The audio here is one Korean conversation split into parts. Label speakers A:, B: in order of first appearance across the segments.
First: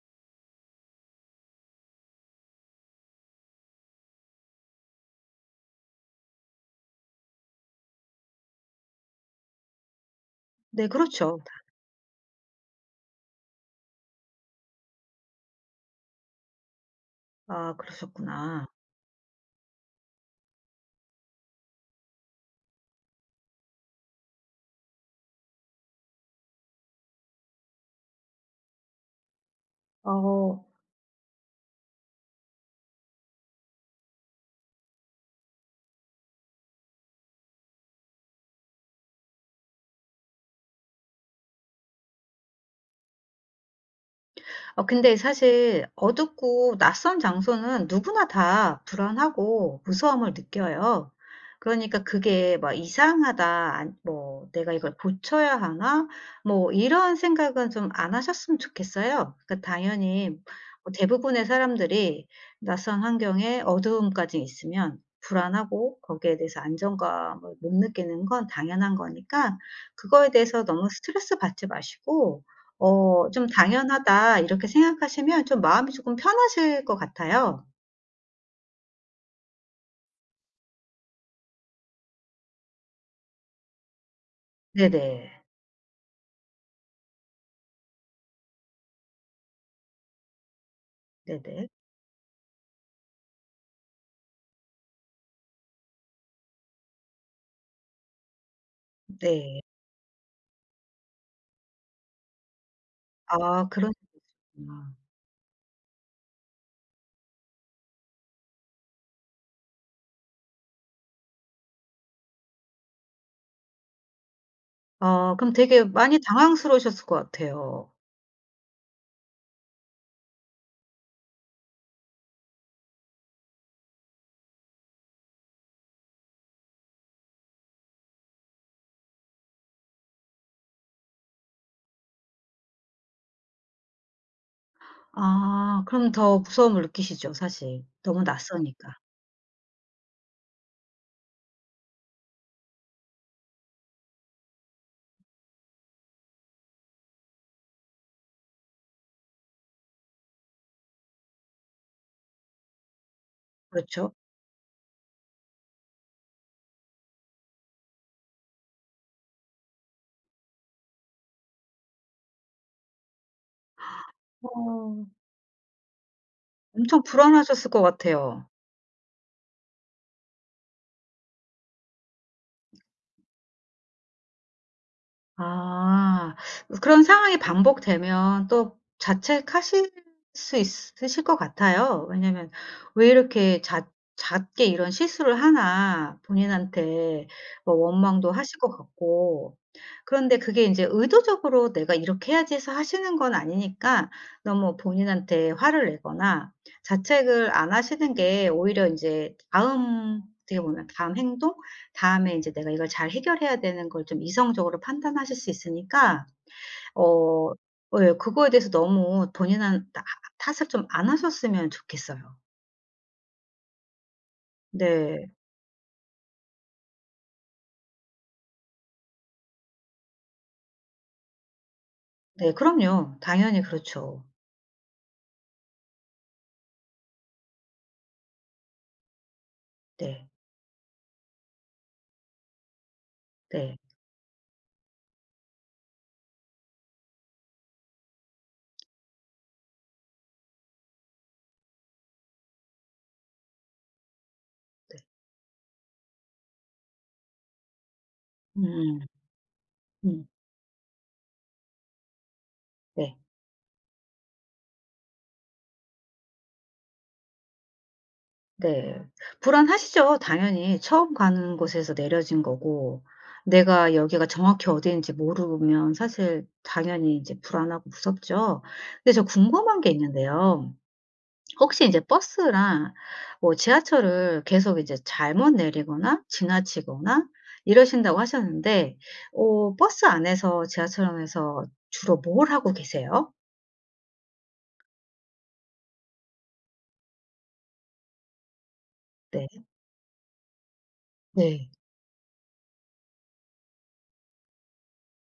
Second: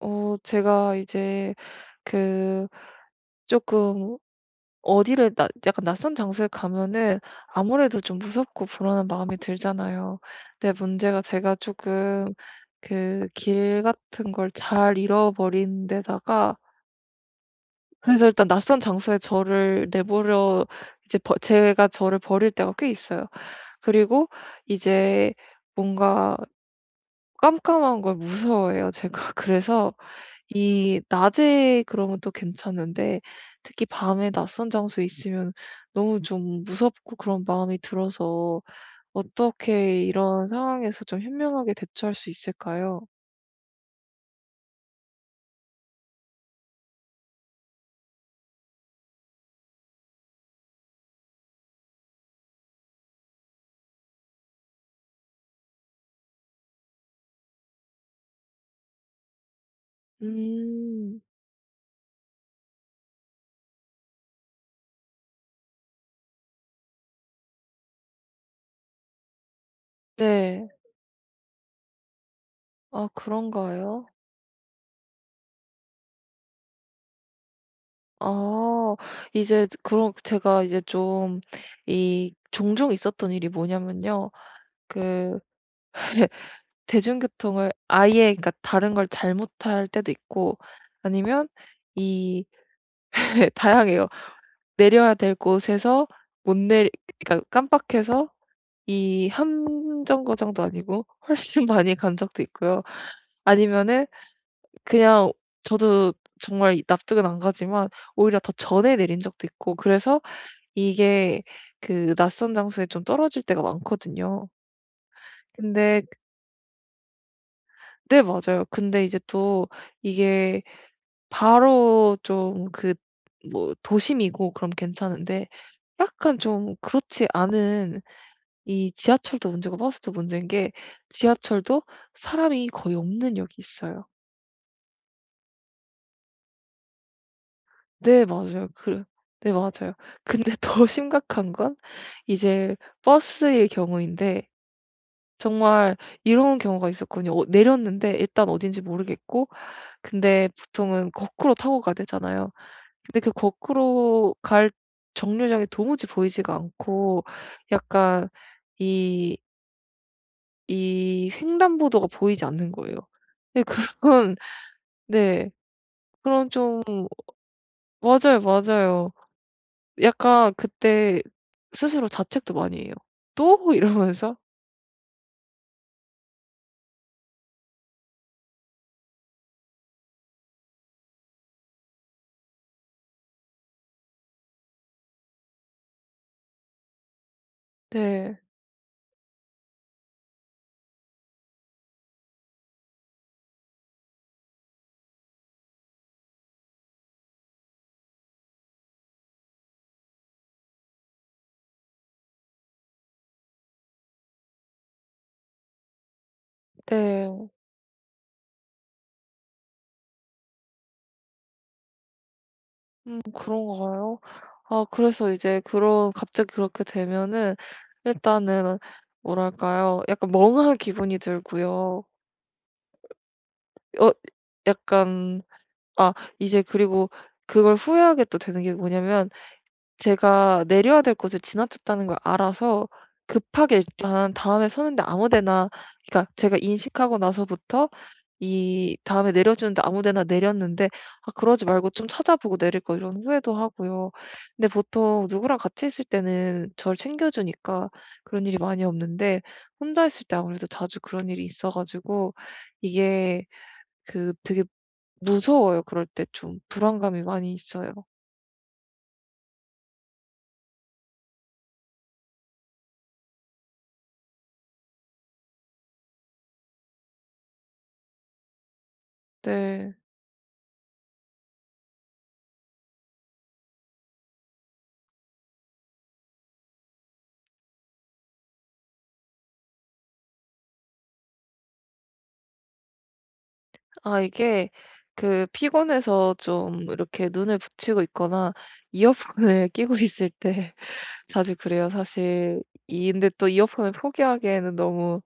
A: 제가 이제 그 조금 어디를 낯 약간 낯선 장소에 가면은 아무래도 좀 무섭고 불안한 마음이 들잖아요. 근데
B: 네,
A: 문제가
B: 그렇죠.
A: 제가 조금 길 같은 걸 잘 잃어버린 데다가,
B: 아,
A: 그래서 일단
B: 그러셨구나.
A: 낯선 장소에 저를 내버려 이제 버 제가 저를 버릴 때가 꽤 있어요. 그리고 이제 뭔가 깜깜한 걸 무서워해요, 제가. 그래서
B: 어.
A: 이 낮에 그러면 또 괜찮은데, 특히 밤에 낯선 장소에 있으면 너무 좀 무섭고 그런 마음이 들어서, 어떻게 이런 상황에서 좀 현명하게 대처할 수 있을까요?
B: 근데 사실 어둡고 낯선 장소는 누구나 다 불안하고 무서움을 느껴요. 그러니까 그게 막 '이상하다. 안 뭐 내가 이걸 고쳐야 하나?' 뭐 이런 생각은 좀 안 하셨으면 좋겠어요. 그러니까 당연히 뭐
A: 음.
B: 대부분의 사람들이 낯선 환경에 어두움까지 있으면 불안하고 거기에 대해서 안정감을 못 느끼는 건 당연한 거니까 그거에 대해서
A: 네.
B: 너무 스트레스 받지 마시고
A: 아,
B: 좀
A: 그런가요?
B: '당연하다.' 이렇게 생각하시면 좀 마음이 조금 편하실 것 같아요.
A: 아, 이제 그런, 제가 이제 좀 이 종종 있었던 일이 뭐냐면요.
B: 네네.
A: 그 대중교통을 아예, 그러니까 다른 걸 잘못 할 때도 있고, 아니면
B: 네네.
A: 이 다양해요. 내려야 될 곳에서 못 내리 그러니까 깜빡해서, 이
B: 네.
A: 한 정거장도 아니고 훨씬 많이 간 적도 있고요.
B: 아, 그런
A: 아니면은 그냥, 저도 정말 납득은 안 가지만 오히려 더 전에 내린 적도 있고, 그래서 이게 낯선 장소에 좀 떨어질 때가 많거든요.
B: 아, 그럼 되게
A: 근데,
B: 많이 당황스러우셨을 것 같아요.
A: 네 맞아요. 근데 이제 또 이게 바로 좀, 뭐, 도심이고 그럼 괜찮은데, 약간 좀 그렇지 않은, 이 지하철도 문제고 버스도 문제인 게, 지하철도 사람이 거의 없는 역이 있어요.
B: 아, 그럼 더 무서움을 느끼시죠 사실. 너무
A: 네 맞아요.
B: 낯서니까.
A: 네 맞아요. 근데 더 심각한 건 이제 버스의 경우인데, 정말 이런 경우가 있었거든요. 내렸는데 일단 어딘지 모르겠고, 근데 보통은 거꾸로 타고 가야 되잖아요. 근데
B: 그렇죠?
A: 거꾸로 갈 정류장이 도무지 보이지가 않고, 약간 이 이 횡단보도가 보이지 않는 거예요. 예. 그런
B: 어
A: 네. 그런 좀
B: 엄청 불안하셨을 것
A: 맞아요,
B: 같아요.
A: 맞아요. 약간 그때 스스로 자책도 많이 해요. '또?' 이러면서.
B: 아. 그런 상황이 반복되면 또 자책하실 수 있으실 것 같아요. 왜냐면 '왜 이렇게 잦 잦게 이런 실수를 하나.' 본인한테 뭐 원망도
A: 네.
B: 하실 것 같고. 그런데 그게 인제 의도적으로 '내가 이렇게 해야지.' 해서 하시는 건 아니니까 너무 본인한테 화를 내거나 자책을 안 하시는 게 오히려 인제 다음 어떻게 보면 다음 행동? 다음에 이제 내가 이걸 잘 해결해야 되는 걸 좀 이성적으로 판단하실 수 있으니까
A: 네.
B: 어 예, 그거에 대해서 너무 본인한 탓 탓을 좀 안 하셨으면 좋겠어요.
A: 음, 그런가요? 아, 그래서
B: 네.
A: 이제 그런, 갑자기 그렇게 되면은, 일단은 뭐랄까요? 약간 멍한 기분이 들고요.
B: 네, 그럼요. 당연히
A: 어
B: 그렇죠.
A: 약간, 아, 이제 그리고 그걸 후회하게 또 되는 게 뭐냐면,
B: 네.
A: 제가 내려야 될 곳을 지나쳤다는 걸 알아서
B: 네.
A: 급하게 일단 다음에 서는데 아무 데나, 그러니까 제가 인식하고 나서부터 이 다음에 내려주는데 아무 데나 내렸는데, '아, 그러지 말고 좀 찾아보고 내릴 걸.' 이런 후회도 하고요. 근데
B: 네.
A: 보통 누구랑 같이 있을 때는 저를 챙겨 주니까 그런 일이 많이
B: 음.
A: 없는데, 혼자 있을
B: 음.
A: 때 아무래도 자주 그런 일이 있어 가지고,
B: 네.
A: 이게 되게 무서워요. 그럴 때 좀 불안감이 많이 있어요.
B: 네. 불안하시죠 당연히. 처음 가는 곳에서 내려진 거고 내가 여기가 정확히 어디인지 모르면 사실 당연히 이제 불안하고 무섭죠. 근데 저 궁금한 게
A: 네.
B: 있는데요. 혹시 이제 버스랑 뭐 지하철을 계속 이제 잘못 내리거나 지나치거나 이러신다고 하셨는데 어 버스 안에서 지하철 안에서 주로 뭘 하고 계세요?
A: 아, 이게 피곤해서 좀 이렇게 눈을 붙이고 있거나
B: 네.
A: 이어폰을 끼고 있을 때 자주
B: 네.
A: 그래요, 사실. 이 근데 또 이어폰을 포기하기에는 너무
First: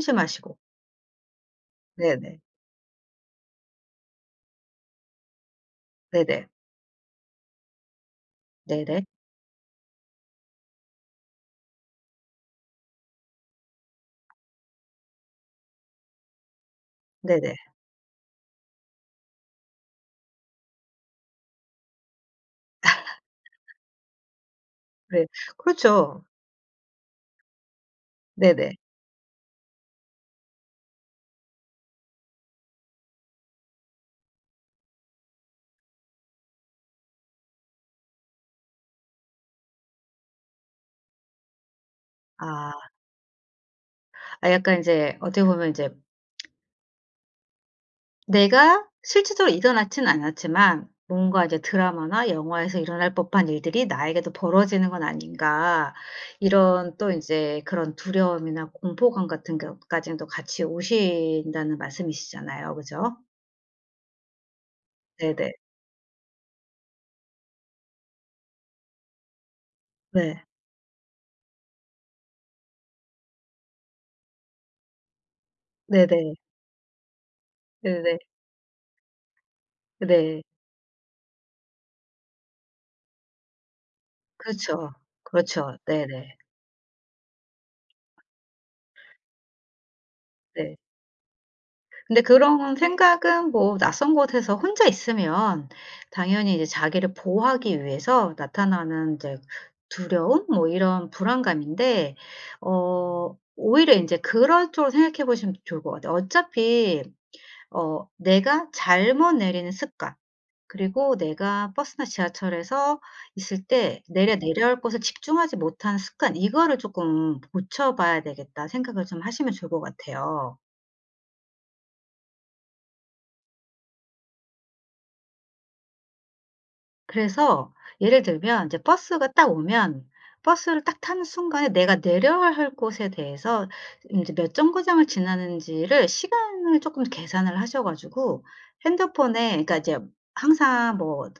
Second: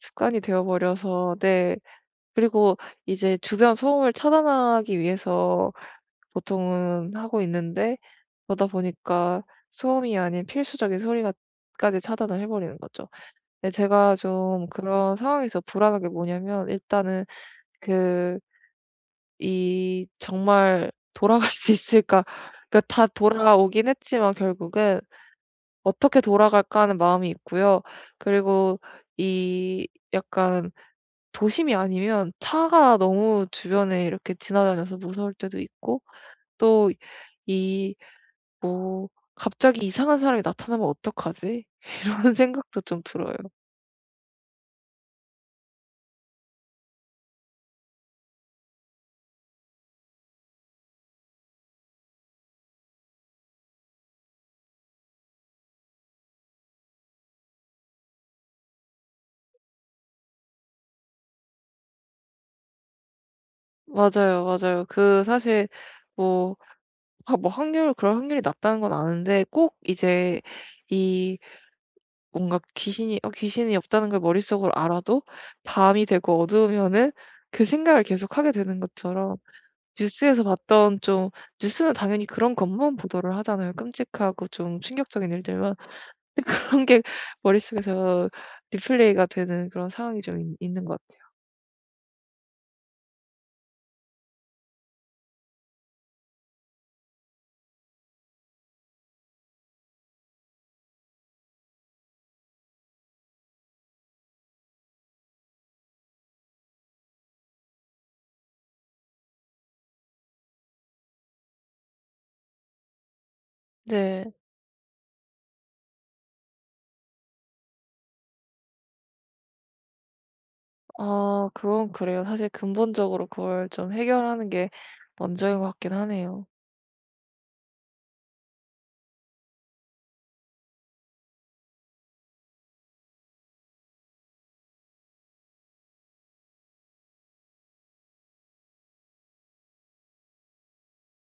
A: 습관이 되어 버려서, 네.
B: 네네.
A: 그리고 이제 주변 소음을 차단하기 위해서
B: 네네.
A: 보통은 하고 있는데, 그러다
B: 네네.
A: 보니까 소음이 아닌 필수적인 소리 까지 차단을 해 버리는 거죠. 네. 제가 좀 그런 상황에서 불안한 게 뭐냐면, 일단은
B: 네네.
A: 그 이 정말 돌아갈 수 있을까, 그러니까 다 돌아오긴 했지만 결국은
B: 네.
A: '어떻게
B: 그렇죠.
A: 돌아갈까.' 하는 마음이 있고요.
B: 네네.
A: 그리고 이 약간, 도심이 아니면 차가 너무 주변에 이렇게 지나다녀서 무서울 때도 있고, 또 이 뭐, '갑자기 이상한 사람이 나타나면 어떡하지?' 이런 생각도
B: 아.
A: 좀 들어요.
B: 아, 약간 인제 어떻게 보면 이제 내가 실제적으로 일어나진 않았지만 뭔가 이제 드라마나 영화에서 일어날 법한 일들이 나에게도 벌어지는 건 아닌가. 이런 또 인제 그런 두려움이나 공포감 같은 것까지는 또 같이 오신다는 말씀이시잖아요. 그죠?
A: 맞아요, 맞아요.
B: 네네.
A: 사실, 뭐 아, 뭐 확률 그럴 확률이 낮다는 건 아는데, 꼭 이제
B: 네.
A: 이 뭔가, 귀신이 없다는 걸 머릿속으로 알아도 밤이
B: 네네.
A: 되고 어두우면은 그 생각을
B: 네네.
A: 계속하게 되는 것처럼,
B: 네.
A: 뉴스에서 봤던 좀, 뉴스는 당연히 그런 것만 보도를 하잖아요, 끔찍하고 좀
B: 그렇죠.
A: 충격적인 일들만.
B: 그렇죠. 네네.
A: 그런 게 머릿속에서 리플레이가 되는 그런 상황이 좀 있
B: 네.
A: 있는 것 같아요.
B: 근데 그런 생각은 뭐 낯선 곳에서 혼자 있으면 당연히 이제 자기를 보호하기 위해서 나타나는 이제 두려움 뭐 이런 불안감인데 오히려 인제 그런 쪽으로 생각해 보시면 좋을 것 같아요. 어차피 어 내가 잘못 내리는 습관 그리고 내가 버스나 지하철에서 있을 때
A: 네.
B: 내려올 곳에 집중하지 못하는 습관, 이거를 쪼끔 고쳐 봐야 되겠다 생각을 좀 하시면 좋을 것 같아요.
A: 아, 그건 그래요. 사실 근본적으로 그걸 좀 해결하는 게 먼저인 것 같긴 하네요.
B: 그래서 예를 들면 이제 버스가 딱 오면 버스를 딱 타는 순간에 내가 내려야 할 곳에 대해서 인제 몇 정거장을 지나는지를 시간을 쪼끔 계산을 하셔 가지고 핸드폰에 그러니까 이제 항상 뭐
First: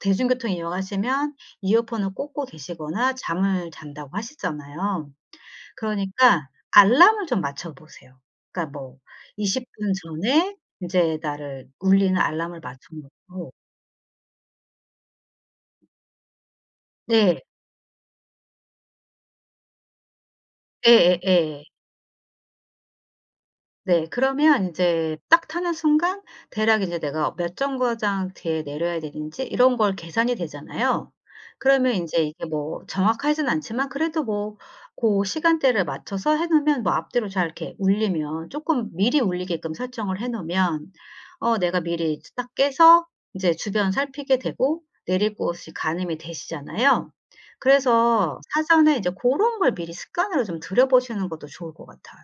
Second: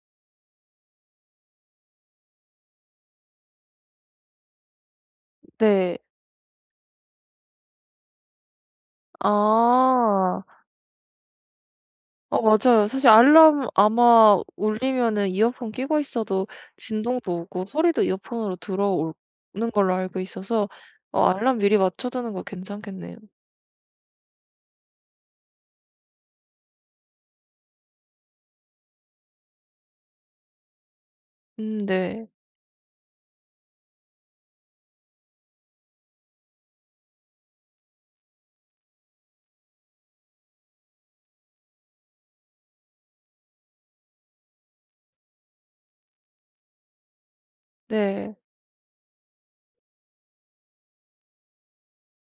B: 대중교통 이용하시면 이어폰을 꽂고 계시거나 잠을 잔다고 하시잖아요.
A: 네.
B: 그러니까 알람을 좀 맞춰 보세요. 그러니까 뭐 20분
A: 아.
B: 전에 인제 나를 울리는
A: 어,
B: 알람을
A: 맞아요.
B: 맞춰
A: 사실
B: 놓고.
A: 알람 아마 울리면은 이어폰 끼고 있어도 진동도
B: 네.
A: 오고 소리도 이어폰으로 들어오는 걸로 알고 있어서, 알람
B: 예예예.
A: 미리 맞춰 두는 거 괜찮겠네요.
B: 네. 그러면 인제 딱 타는 순간 대략 이제 내가 몇 정거장 뒤에 내려야 되는지 이런 걸 계산이 되잖아요. 그러면 인제
A: 네.
B: 이게 뭐 정확하진 않지만 그래도 뭐 고 시간대를 맞춰서 해 놓으면 뭐 앞뒤로 잘 이렇게 울리면 쪼끔 미리 울리게끔 설정을 해 놓으면 어 내가 미리 이제 딱 깨서 인제 주변 살피게 되고 내릴 곳이 가늠이 되시잖아요.
A: 네.
B: 그래서 사전에 이제 고런 걸 미리 습관으로 좀 들여 보시는 것도 좋을 것 같아요.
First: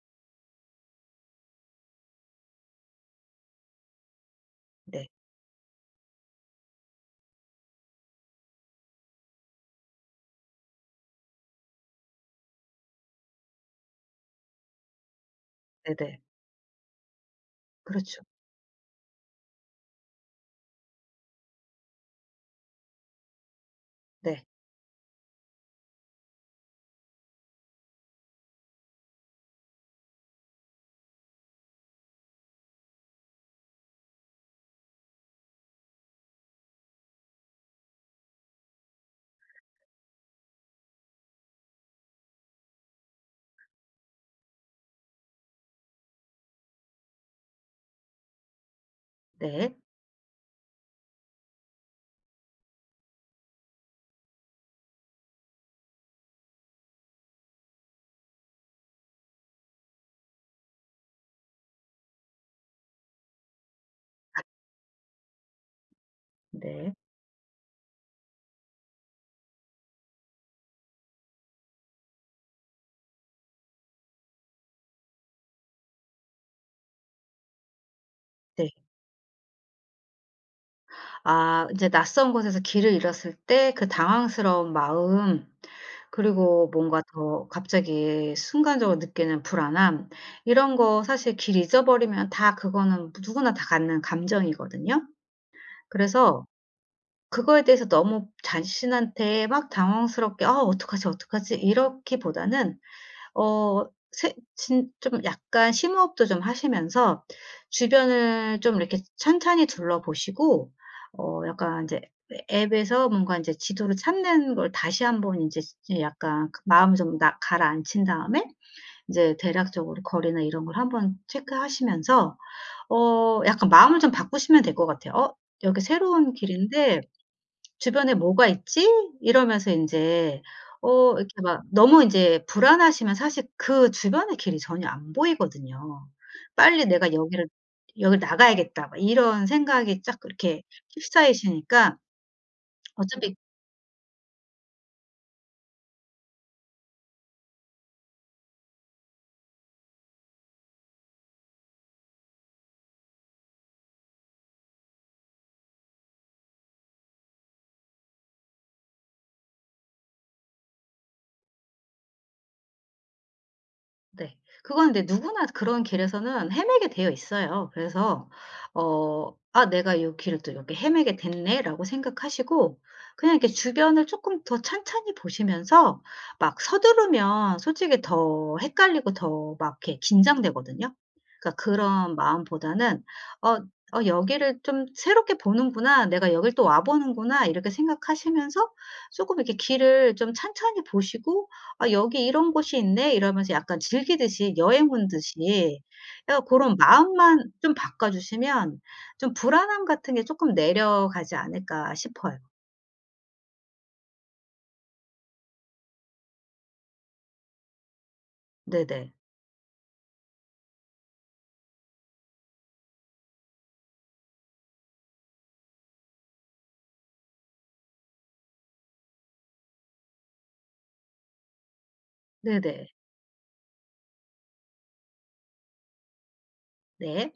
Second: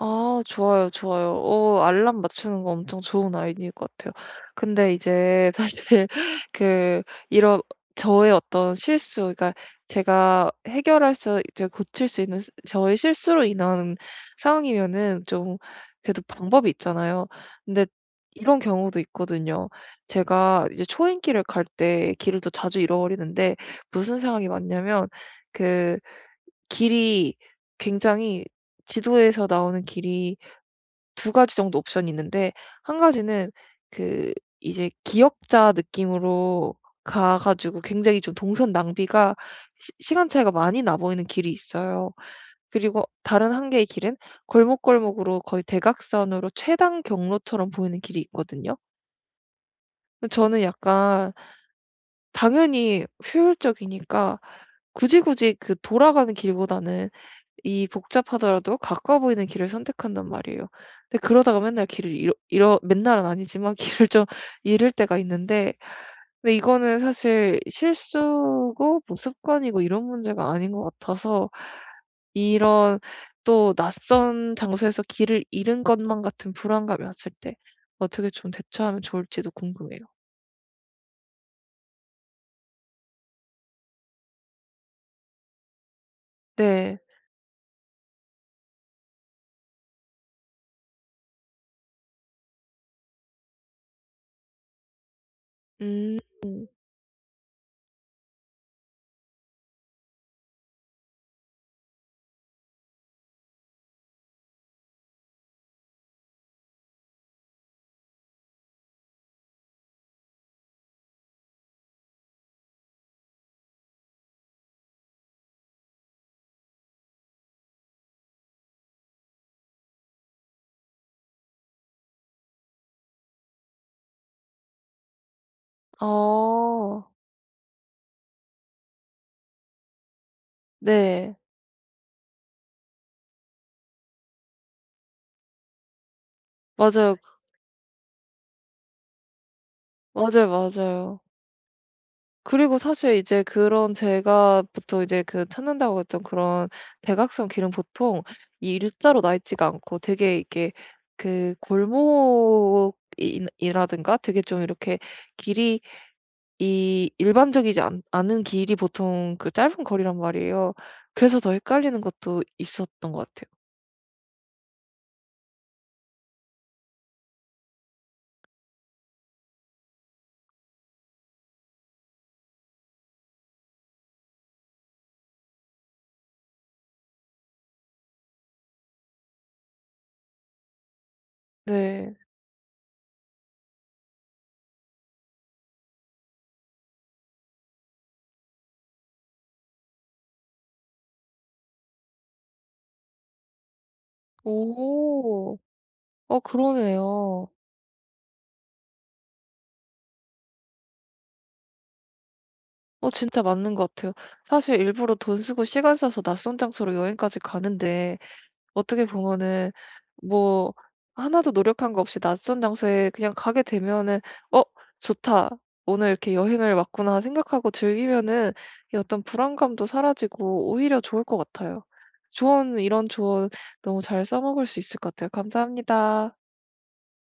A: 아, 좋아요, 좋아요. 알람 맞추는 거 엄청 좋은 아이디어인 것 같아요. 근데
B: 네.
A: 이제 사실 그 이런, 저의 어떤 실수, 그러니까 제가 해결할 수 이제 고칠 수 있는, 스 저의 실수로 인한 상황이면은, 좀
B: 네네.
A: 그래도 방법이 있잖아요. 근데
B: 그렇죠.
A: 이런 경우도 있거든요. 제가 이제 초행길을 갈 때 길을 또 자주 잃어버리는데, 무슨
B: 네.
A: 상황이 많냐면, 그 길이 굉장히 지도에서 나오는 길이 두 가지 정도 옵션이 있는데, 한 가지는 그 이제 기역자 느낌으로 가 가지고 굉장히 좀 동선 낭비가 시 시간 차이가 많이 나 보이는 길이 있어요. 그리고 다른 한 개의 길은 골목골목으로 거의 대각선으로 최단 경로처럼 보이는 길이 있거든요.
B: 네.
A: 근데 저는 약간, 당연히 효율적이니까 굳이 굳이 돌아가는 길보다는 이 복잡하더라도 가까워 보이는 길을 선택한단 말이에요. 근데 그러다가 맨날 길을 잃어, 맨날은 아니지만 길을 좀 잃을 때가 있는데, 근데
B: 네.
A: 이거는 사실 실수고 뭐 습관이고 이런 문제가 아닌 것 같아서, 이런 또 낯선 장소에서 길을 잃은 것만 같은 불안감이 왔을 때 어떻게 좀
B: 네.
A: 대처하면 좋을지도 궁금해요.
B: 아, 인제 낯선 곳에서 길을 잃었을 때 그 당황스러운 마음 그리고
A: 네.
B: 뭔가 더 갑자기 순간적으로 느끼는 불안함 이런 거 사실 길 잊어버리면 다 그거는 누구나 다 갖는 감정이거든요.
A: 음.
B: 그래서 그거에 대해서 너무 자신한테 막 당황스럽게 '아 어떡하지, 어떡하지?' 이렇기보다는 어 진 좀 약간 심호흡도 좀 하시면서 주변을 좀 이렇게 천천히 둘러보시고 어 약간 이제 앱에서 뭔가 이제 지도를 찾는 걸 다시 한번 이제 약간 그 마음을 좀 나 가라앉힌 다음에 이제 대략적으로 거리나 이런 걸 한번 체크하시면서 어 약간 마음을 좀 바꾸시면 될 것 같아요. '어 여기 새로운 길인데
A: 어.
B: 주변에 뭐가 있지?' 이러면서 인제
A: 네.
B: 이렇게 막 너무 인제 불안하시면 사실 그 주변의 길이 전혀 안 보이거든요. '빨리 내가
A: 맞아요.
B: 여기를 여길 나가야겠다.' 막 이런 생각이 쫙
A: 맞아요,
B: 그렇게
A: 맞아요.
B: 휩싸이시니까
A: 그리고 사실
B: 어차피
A: 이제 그런, 제가 보통 이제 찾는다고 했던 그런 대각선 길은 보통 이 일자로 나 있지가 않고, 되게 이게 골목이 이라든가 되게 좀 이렇게, 길이 이 일반적이지 않은 길이 보통 짧은 거리란 말이에요. 그래서 더 헷갈리는 것도 있었던 것 같아요.
B: 네. 그건 근데 누구나 그런 길에서는 헤매게 되어 있어요. 그래서 어 '아 내가 요 길을 또 이렇게 헤매게 됐네.'라고 생각하시고 그냥 이렇게 주변을 쪼끔 더 찬찬히 보시면서 막 서두르면 솔직히 더 헷갈리고 더 막 이렇게 긴장되거든요. 그러니까 그런
A: 네.
B: 마음보다는 '어 어 여기를 좀 새롭게 보는구나. 내가 여길 또 와 보는구나.' 이렇게 생각하시면서 쪼끔 이렇게 길을 좀 찬찬히 보시고 "아 여기 이런 곳이 있네." 이러면서 약간 즐기듯이 여행 온
A: 오.
B: 듯이 어
A: 어,
B: 고런
A: 그러네요.
B: 마음만 좀 바꿔 주시면 좀 불안함 같은 게 쪼끔 내려가지 않을까 싶어요.
A: 어, 진짜 맞는 것 같아요. 사실 일부러 돈 쓰고 시간 써서 낯선 장소로 여행까지 가는데, 어떻게
B: 네네.
A: 보면은 뭐 하나도 노력한 거 없이 낯선 장소에 그냥 가게 되면은 '어, 좋다. 오늘 이렇게 여행을 왔구나.' 생각하고 즐기면은 이 어떤 불안감도 사라지고 오히려 좋을 것 같아요. 조언
B: 네네.
A: 이런 조언 너무 잘 써먹을 수 있을 것 같아요. 감사합니다.
B: 네.